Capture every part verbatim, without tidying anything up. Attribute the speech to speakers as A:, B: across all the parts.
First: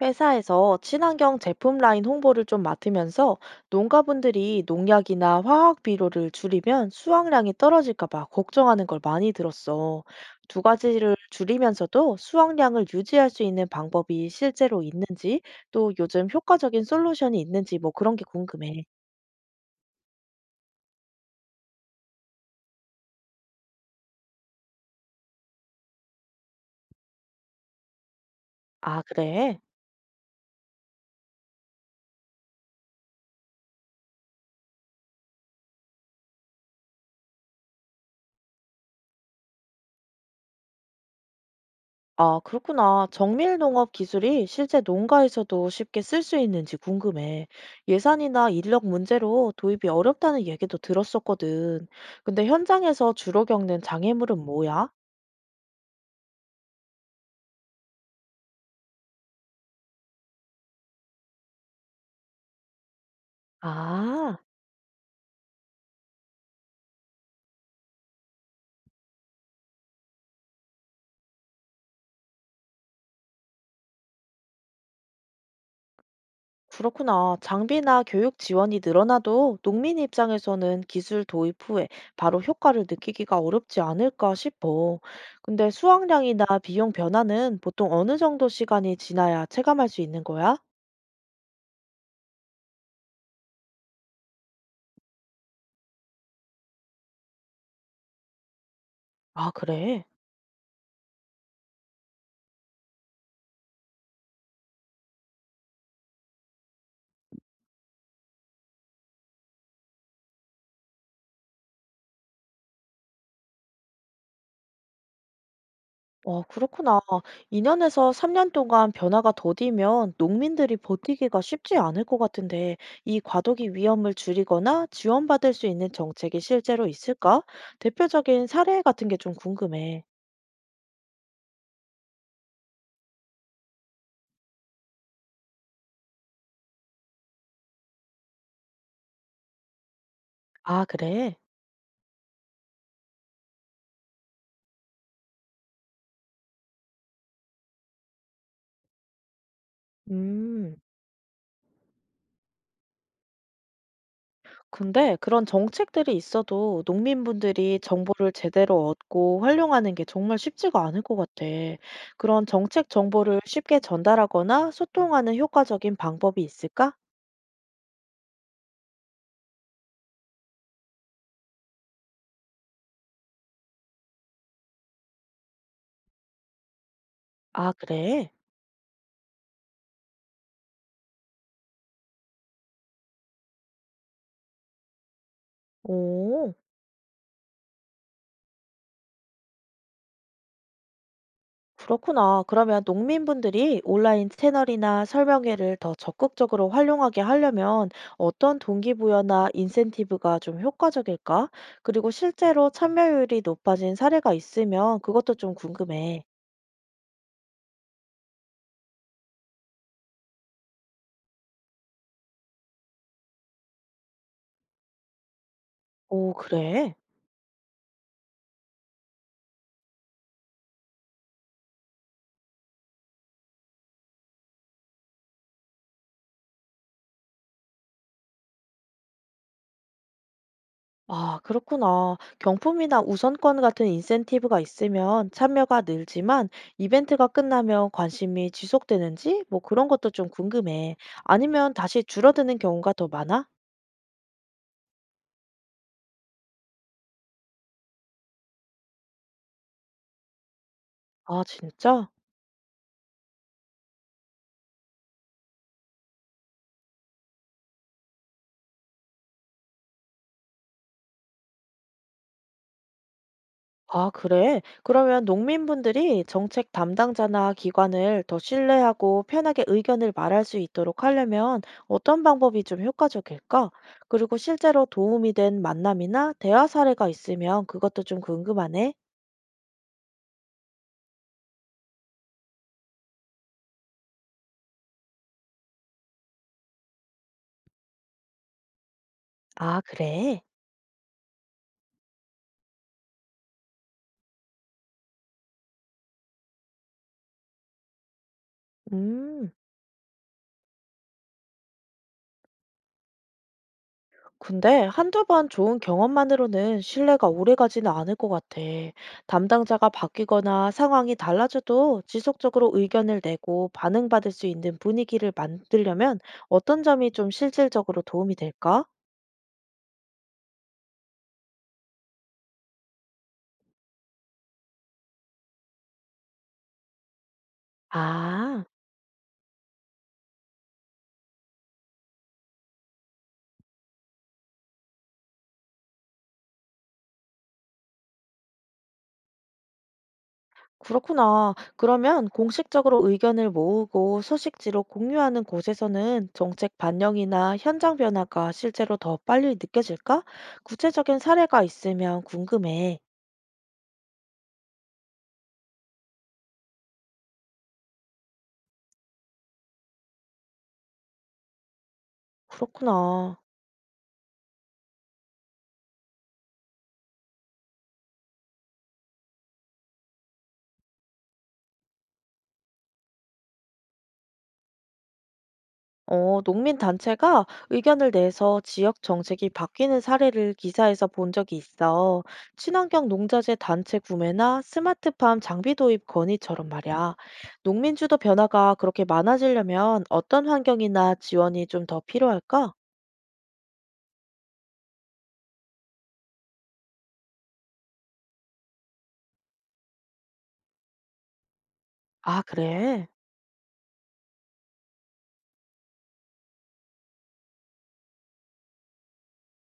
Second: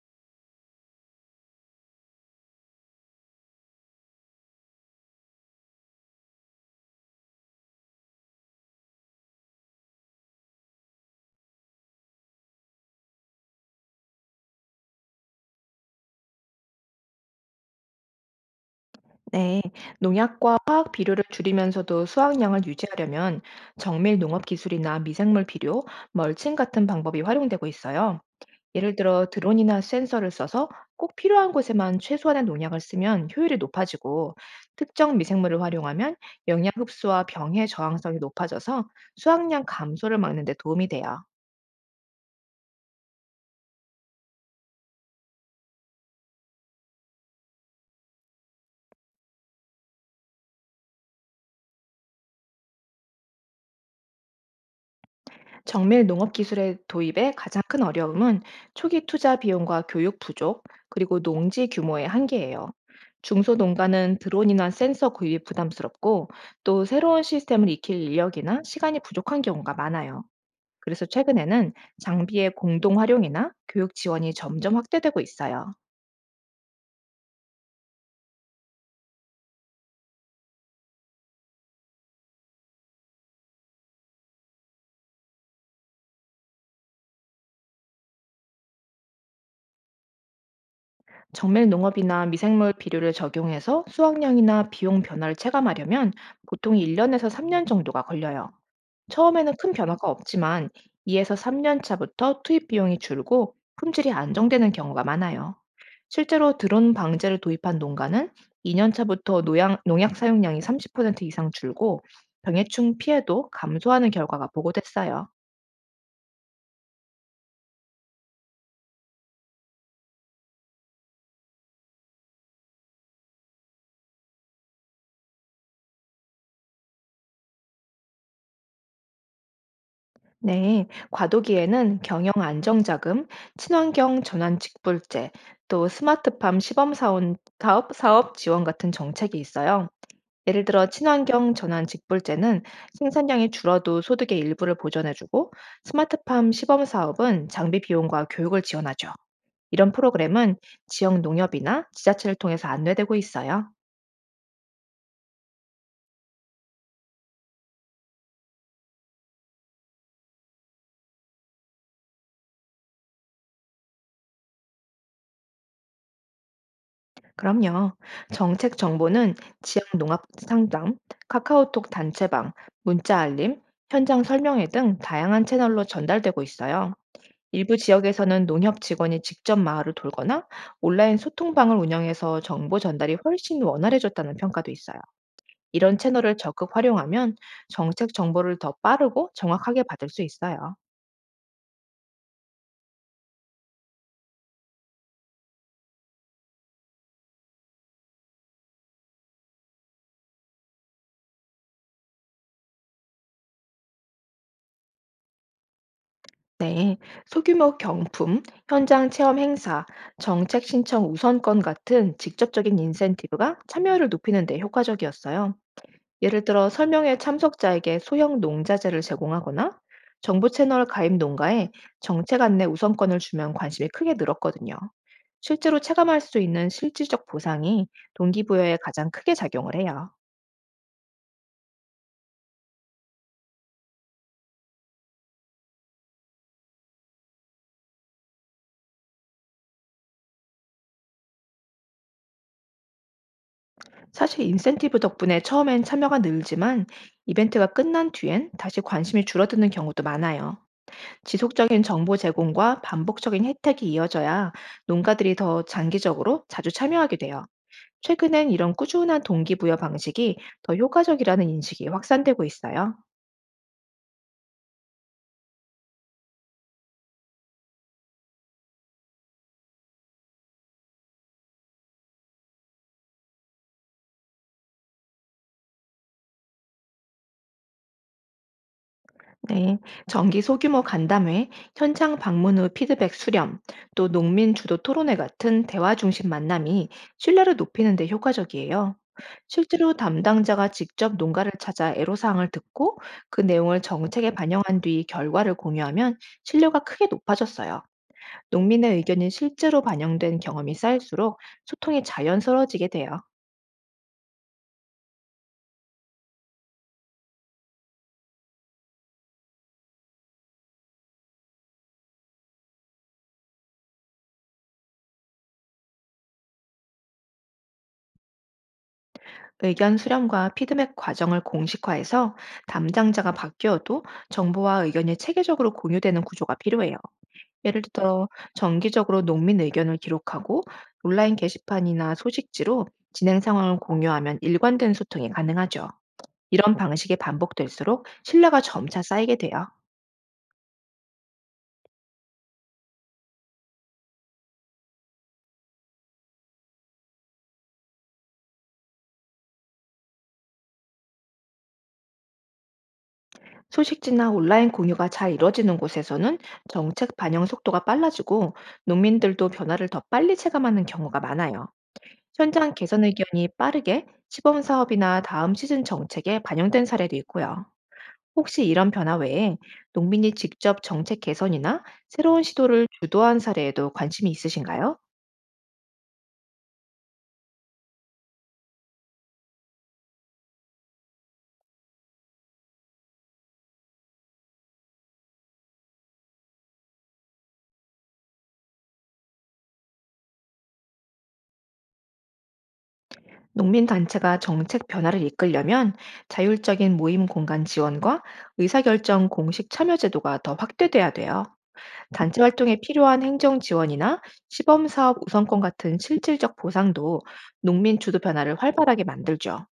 A: 회사에서 친환경 제품 라인 홍보를 좀 맡으면서 농가분들이 농약이나 화학 비료를 줄이면 수확량이 떨어질까 봐 걱정하는 걸 많이 들었어. 두 가지를 줄이면서도 수확량을 유지할 수 있는 방법이 실제로 있는지, 또 요즘 효과적인 솔루션이 있는지 뭐 그런 게 궁금해.
B: 네, 농약과 화학 비료를 줄이면서도 수확량을 유지하려면 정밀 농업 기술이나 미생물 비료, 멀칭 같은 방법이 활용되고 있어요. 예를
A: 아,
B: 들어
A: 그래?
B: 드론이나 센서를 써서 꼭 필요한 곳에만 최소한의 농약을 쓰면 효율이 높아지고, 특정 미생물을 활용하면 영양 흡수와 병의 저항성이 높아져서 수확량 감소를 막는 데 도움이 돼요.
A: 아, 그렇구나. 정밀 농업 기술이 실제 농가에서도 쉽게 쓸 수 있는지 궁금해. 예산이나 인력 문제로 도입이 어렵다는 얘기도 들었었거든. 근데 현장에서 주로 겪는 장애물은 뭐야?
B: 정밀 농업기술의 도입의 가장 큰 어려움은 초기 투자 비용과 교육 부족, 그리고 농지 규모의 한계예요. 중소농가는
A: 아,
B: 드론이나 센서 구입이 부담스럽고, 또 새로운 시스템을 익힐 인력이나 시간이 부족한 경우가 많아요. 그래서 최근에는 장비의 공동 활용이나 교육 지원이 점점 확대되고 있어요.
A: 그렇구나. 장비나 교육 지원이 늘어나도 농민 입장에서는 기술 도입 후에 바로 효과를 느끼기가 어렵지 않을까 싶어. 근데 수확량이나 비용 변화는 보통 어느 정도 시간이 지나야 체감할 수 있는 거야?
B: 정밀 농업이나 미생물 비료를 적용해서 수확량이나 비용 변화를 체감하려면 보통 일 년에서 삼 년 정도가 걸려요.
A: 아,
B: 처음에는 큰
A: 그래.
B: 변화가 없지만 이에서 삼 년 차부터 투입 비용이 줄고 품질이 안정되는 경우가 많아요. 실제로 드론 방제를 도입한 농가는 이 년 차부터 노양, 농약 사용량이 삼십 퍼센트 이상 줄고 병해충 피해도 감소하는 결과가 보고됐어요.
A: 와, 그렇구나. 이 년에서 삼 년 동안 변화가 더디면 농민들이 버티기가 쉽지 않을 것 같은데, 이 과도기 위험을 줄이거나 지원받을 수 있는 정책이 실제로 있을까? 대표적인 사례 같은 게 좀 궁금해.
B: 네, 과도기에는 경영 안정자금, 친환경 전환 직불제, 또 스마트팜 시범 사원, 사업, 사업 지원 같은 정책이 있어요. 예를
A: 아,
B: 들어
A: 그래?
B: 친환경 전환 직불제는 생산량이 줄어도 소득의 일부를 보전해주고, 스마트팜 시범 사업은 장비 비용과 교육을 지원하죠. 이런 프로그램은
A: 음,
B: 지역 농협이나 지자체를 통해서 안내되고 있어요.
A: 근데 그런 정책들이 있어도 농민분들이 정보를 제대로 얻고 활용하는 게 정말 쉽지가 않을 것 같아. 그런 정책 정보를 쉽게 전달하거나 소통하는 효과적인 방법이 있을까?
B: 그럼요. 정책 정보는 지역 농업 상담, 카카오톡 단체방, 문자 알림, 현장 설명회 등 다양한 채널로 전달되고 있어요.
A: 아,
B: 일부
A: 그래?
B: 지역에서는 농협 직원이 직접 마을을 돌거나 온라인 소통방을 운영해서 정보 전달이 훨씬 원활해졌다는 평가도 있어요. 이런 채널을
A: 오,
B: 적극 활용하면 정책 정보를 더 빠르고 정확하게 받을 수 있어요.
A: 그렇구나. 그러면 농민분들이 온라인 채널이나 설명회를 더 적극적으로 활용하게 하려면 어떤 동기부여나 인센티브가 좀 효과적일까? 그리고 실제로 참여율이 높아진 사례가 있으면 그것도 좀 궁금해.
B: 네, 소규모 경품, 현장 체험 행사, 정책 신청 우선권 같은 직접적인 인센티브가 참여를 높이는 데 효과적이었어요.
A: 오,
B: 예를 들어
A: 그래?
B: 설명회 참석자에게 소형 농자재를 제공하거나 정부 채널 가입 농가에 정책 안내 우선권을 주면 관심이 크게 늘었거든요. 실제로 체감할 수 있는 실질적 보상이 동기부여에 가장 크게 작용을 해요.
A: 아, 그렇구나. 경품이나 우선권 같은 인센티브가 있으면 참여가 늘지만 이벤트가 끝나면 관심이 지속되는지 뭐 그런 것도 좀 궁금해. 아니면 다시 줄어드는 경우가 더 많아?
B: 사실 인센티브 덕분에 처음엔 참여가 늘지만, 이벤트가 끝난 뒤엔 다시 관심이 줄어드는 경우도 많아요.
A: 아,
B: 지속적인
A: 진짜?
B: 정보 제공과 반복적인 혜택이 이어져야 농가들이 더 장기적으로 자주 참여하게 돼요. 최근엔 이런 꾸준한 동기부여 방식이 더 효과적이라는 인식이 확산되고 있어요.
A: 아, 그래? 그러면 농민분들이 정책 담당자나 기관을 더 신뢰하고 편하게 의견을 말할 수 있도록 하려면 어떤 방법이 좀 효과적일까? 그리고 실제로 도움이 된 만남이나 대화 사례가 있으면 그것도 좀 궁금하네.
B: 네, 정기 소규모 간담회, 현장 방문 후 피드백 수렴, 또 농민 주도 토론회 같은 대화 중심 만남이 신뢰를 높이는 데 효과적이에요.
A: 아,
B: 실제로
A: 그래?
B: 담당자가 직접 농가를 찾아 애로사항을 듣고 그 내용을 정책에 반영한 뒤 결과를 공유하면 신뢰가 크게 높아졌어요. 농민의 의견이
A: 음.
B: 실제로 반영된 경험이 쌓일수록 소통이 자연스러워지게 돼요.
A: 근데 한두 번 좋은 경험만으로는 신뢰가 오래가지는 않을 것 같아. 담당자가 바뀌거나 상황이 달라져도 지속적으로 의견을 내고 반응받을 수 있는 분위기를 만들려면 어떤 점이 좀 실질적으로 도움이 될까?
B: 의견 수렴과 피드백 과정을 공식화해서 담당자가 바뀌어도 정보와 의견이 체계적으로 공유되는 구조가 필요해요. 예를 들어
A: 아,
B: 정기적으로 농민 의견을 기록하고 온라인 게시판이나 소식지로 진행 상황을 공유하면 일관된 소통이 가능하죠. 이런 방식이 반복될수록 신뢰가 점차 쌓이게 돼요.
A: 그렇구나. 그러면 공식적으로 의견을 모으고 소식지로 공유하는 곳에서는 정책 반영이나 현장 변화가 실제로 더 빨리 느껴질까? 구체적인 사례가 있으면 궁금해.
B: 소식지나 온라인 공유가 잘 이루어지는 곳에서는 정책 반영 속도가 빨라지고, 농민들도 변화를 더 빨리 체감하는 경우가 많아요. 현장 개선
A: 그렇구나.
B: 의견이 빠르게 시범 사업이나 다음 시즌 정책에 반영된 사례도 있고요. 혹시 이런 변화 외에 농민이 직접 정책 개선이나 새로운 시도를 주도한 사례에도 관심이 있으신가요?
A: 어, 농민 단체가 의견을 내서 지역 정책이 바뀌는 사례를 기사에서 본 적이 있어. 친환경 농자재 단체 구매나 스마트팜 장비 도입 건의처럼 말이야. 농민 주도 변화가 그렇게 많아지려면 어떤 환경이나 지원이 좀 더 필요할까?
B: 농민 단체가 정책 변화를 이끌려면 자율적인 모임 공간 지원과 의사결정 공식 참여 제도가 더 확대돼야 돼요. 단체
A: 아,
B: 활동에
A: 그래.
B: 필요한 행정 지원이나 시범 사업 우선권 같은 실질적 보상도 농민 주도 변화를 활발하게 만들죠.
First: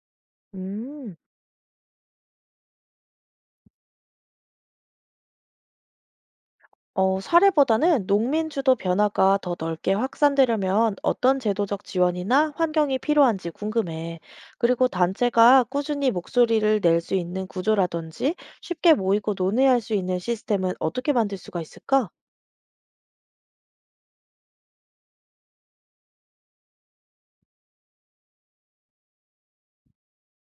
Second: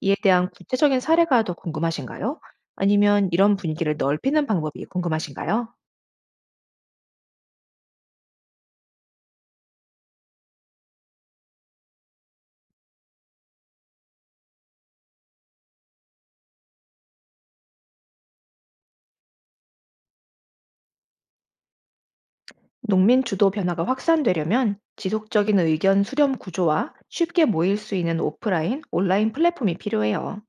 B: 이에 대한 구체적인
A: 음.
B: 사례가 더 궁금하신가요? 아니면 이런 분위기를 넓히는 방법이 궁금하신가요?
A: 어, 사례보다는 농민 주도 변화가 더 넓게 확산되려면 어떤 제도적 지원이나 환경이 필요한지 궁금해. 그리고 단체가 꾸준히 목소리를 낼 수 있는 구조라든지 쉽게 모이고 논의할 수 있는 시스템은 어떻게 만들 수가 있을까?
B: 농민 주도 변화가 확산되려면 지속적인 의견 수렴 구조와 쉽게 모일 수 있는 오프라인, 온라인 플랫폼이 필요해요.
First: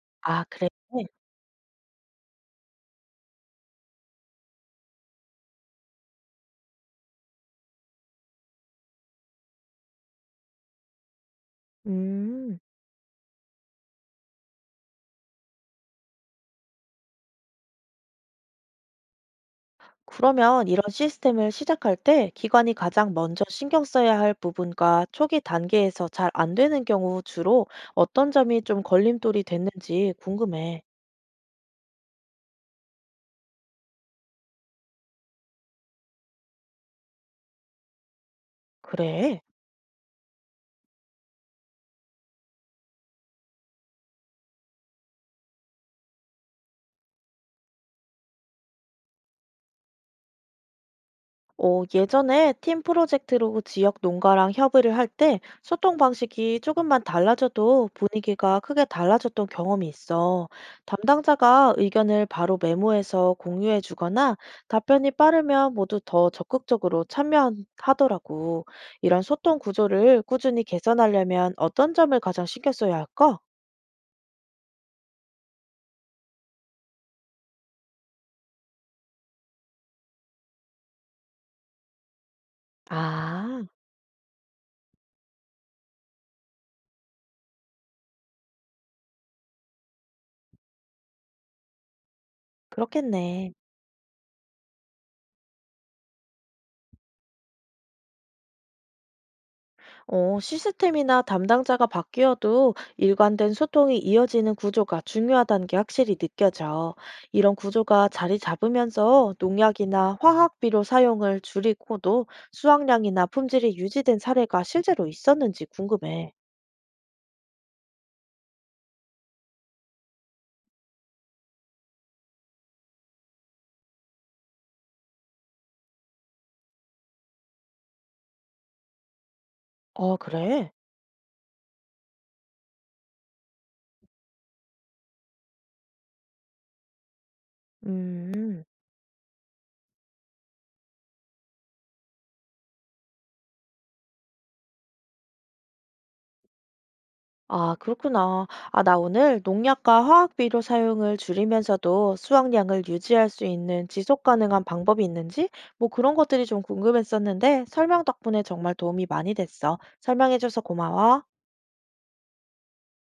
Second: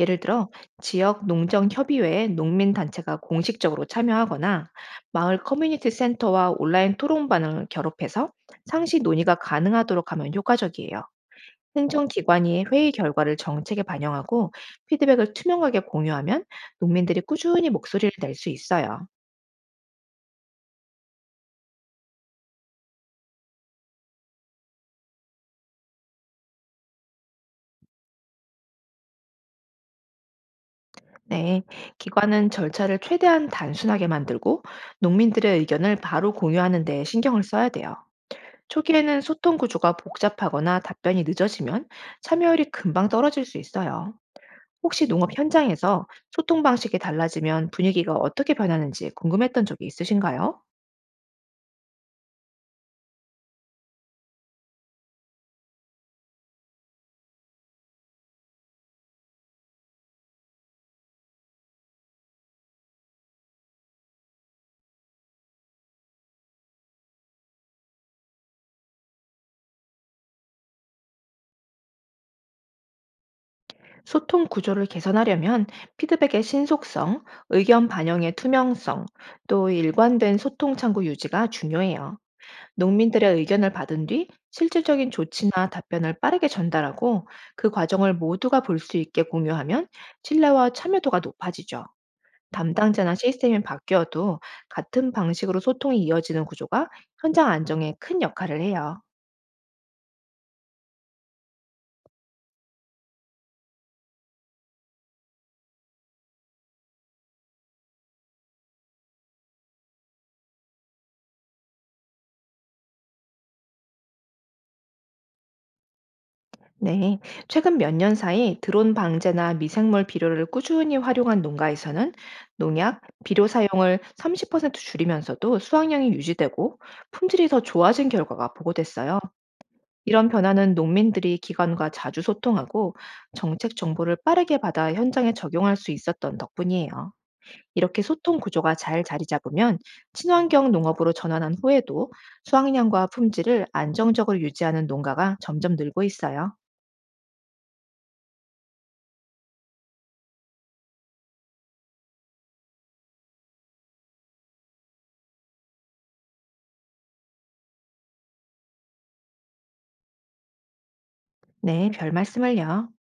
B: 예를
A: 아,
B: 들어
A: 그래.
B: 지역 농정 협의회에 농민 단체가 공식적으로 참여하거나 마을 커뮤니티 센터와 온라인 토론반을 결합해서 상시 논의가 가능하도록 하면 효과적이에요.
A: 음.
B: 행정기관이 회의 결과를 정책에 반영하고 피드백을 투명하게 공유하면 농민들이 꾸준히 목소리를 낼 수 있어요.
A: 그러면 이런 시스템을 시작할 때 기관이 가장 먼저 신경 써야 할 부분과 초기 단계에서 잘 안 되는 경우 주로 어떤 점이 좀 걸림돌이 됐는지 궁금해.
B: 네, 기관은 절차를 최대한 단순하게 만들고 농민들의 의견을 바로 공유하는 데 신경을 써야 돼요. 초기에는
A: 그래.
B: 소통 구조가 복잡하거나 답변이 늦어지면 참여율이 금방 떨어질 수 있어요. 혹시 농업 현장에서 소통 방식이 달라지면 분위기가 어떻게 변하는지 궁금했던 적이 있으신가요?
A: 어, 예전에 팀 프로젝트로 지역 농가랑 협의를 할 때 소통 방식이 조금만 달라져도 분위기가 크게 달라졌던 경험이 있어. 담당자가 의견을 바로 메모해서 공유해 주거나 답변이 빠르면 모두 더 적극적으로 참여하더라고. 이런 소통 구조를 꾸준히 개선하려면 어떤 점을 가장 신경 써야 할까?
B: 소통 구조를 개선하려면 피드백의 신속성, 의견 반영의 투명성, 또 일관된 소통 창구 유지가 중요해요. 농민들의
A: 아,
B: 의견을 받은 뒤 실질적인 조치나 답변을 빠르게 전달하고, 그 과정을 모두가 볼 수 있게 공유하면 신뢰와 참여도가 높아지죠. 담당자나
A: 그렇겠네.
B: 시스템이 바뀌어도 같은 방식으로 소통이 이어지는 구조가 현장 안정에 큰 역할을 해요.
A: 어, 시스템이나 담당자가 바뀌어도 일관된 소통이 이어지는 구조가 중요하다는 게 확실히 느껴져. 이런 구조가 자리 잡으면서 농약이나 화학비료 사용을 줄이고도 수확량이나 품질이 유지된 사례가 실제로 있었는지 궁금해.
B: 네, 최근 몇 년 사이 드론 방제나 미생물 비료를 꾸준히 활용한 농가에서는 농약, 비료 사용을 삼십 퍼센트 줄이면서도 수확량이 유지되고 품질이 더 좋아진 결과가 보고됐어요.
A: 아,
B: 이런
A: 그래?
B: 변화는 농민들이 기관과 자주 소통하고 정책 정보를 빠르게 받아 현장에 적용할 수 있었던 덕분이에요. 이렇게 소통
A: 음.
B: 구조가 잘 자리 잡으면 친환경 농업으로 전환한 후에도 수확량과 품질을 안정적으로 유지하는 농가가 점점 늘고 있어요.
A: 아, 그렇구나. 아, 나 오늘 농약과 화학 비료 사용을 줄이면서도 수확량을 유지할 수 있는 지속 가능한 방법이 있는지 뭐 그런 것들이 좀 궁금했었는데 설명 덕분에 정말 도움이 많이 됐어. 설명해줘서 고마워.
B: 네, 별 말씀을요.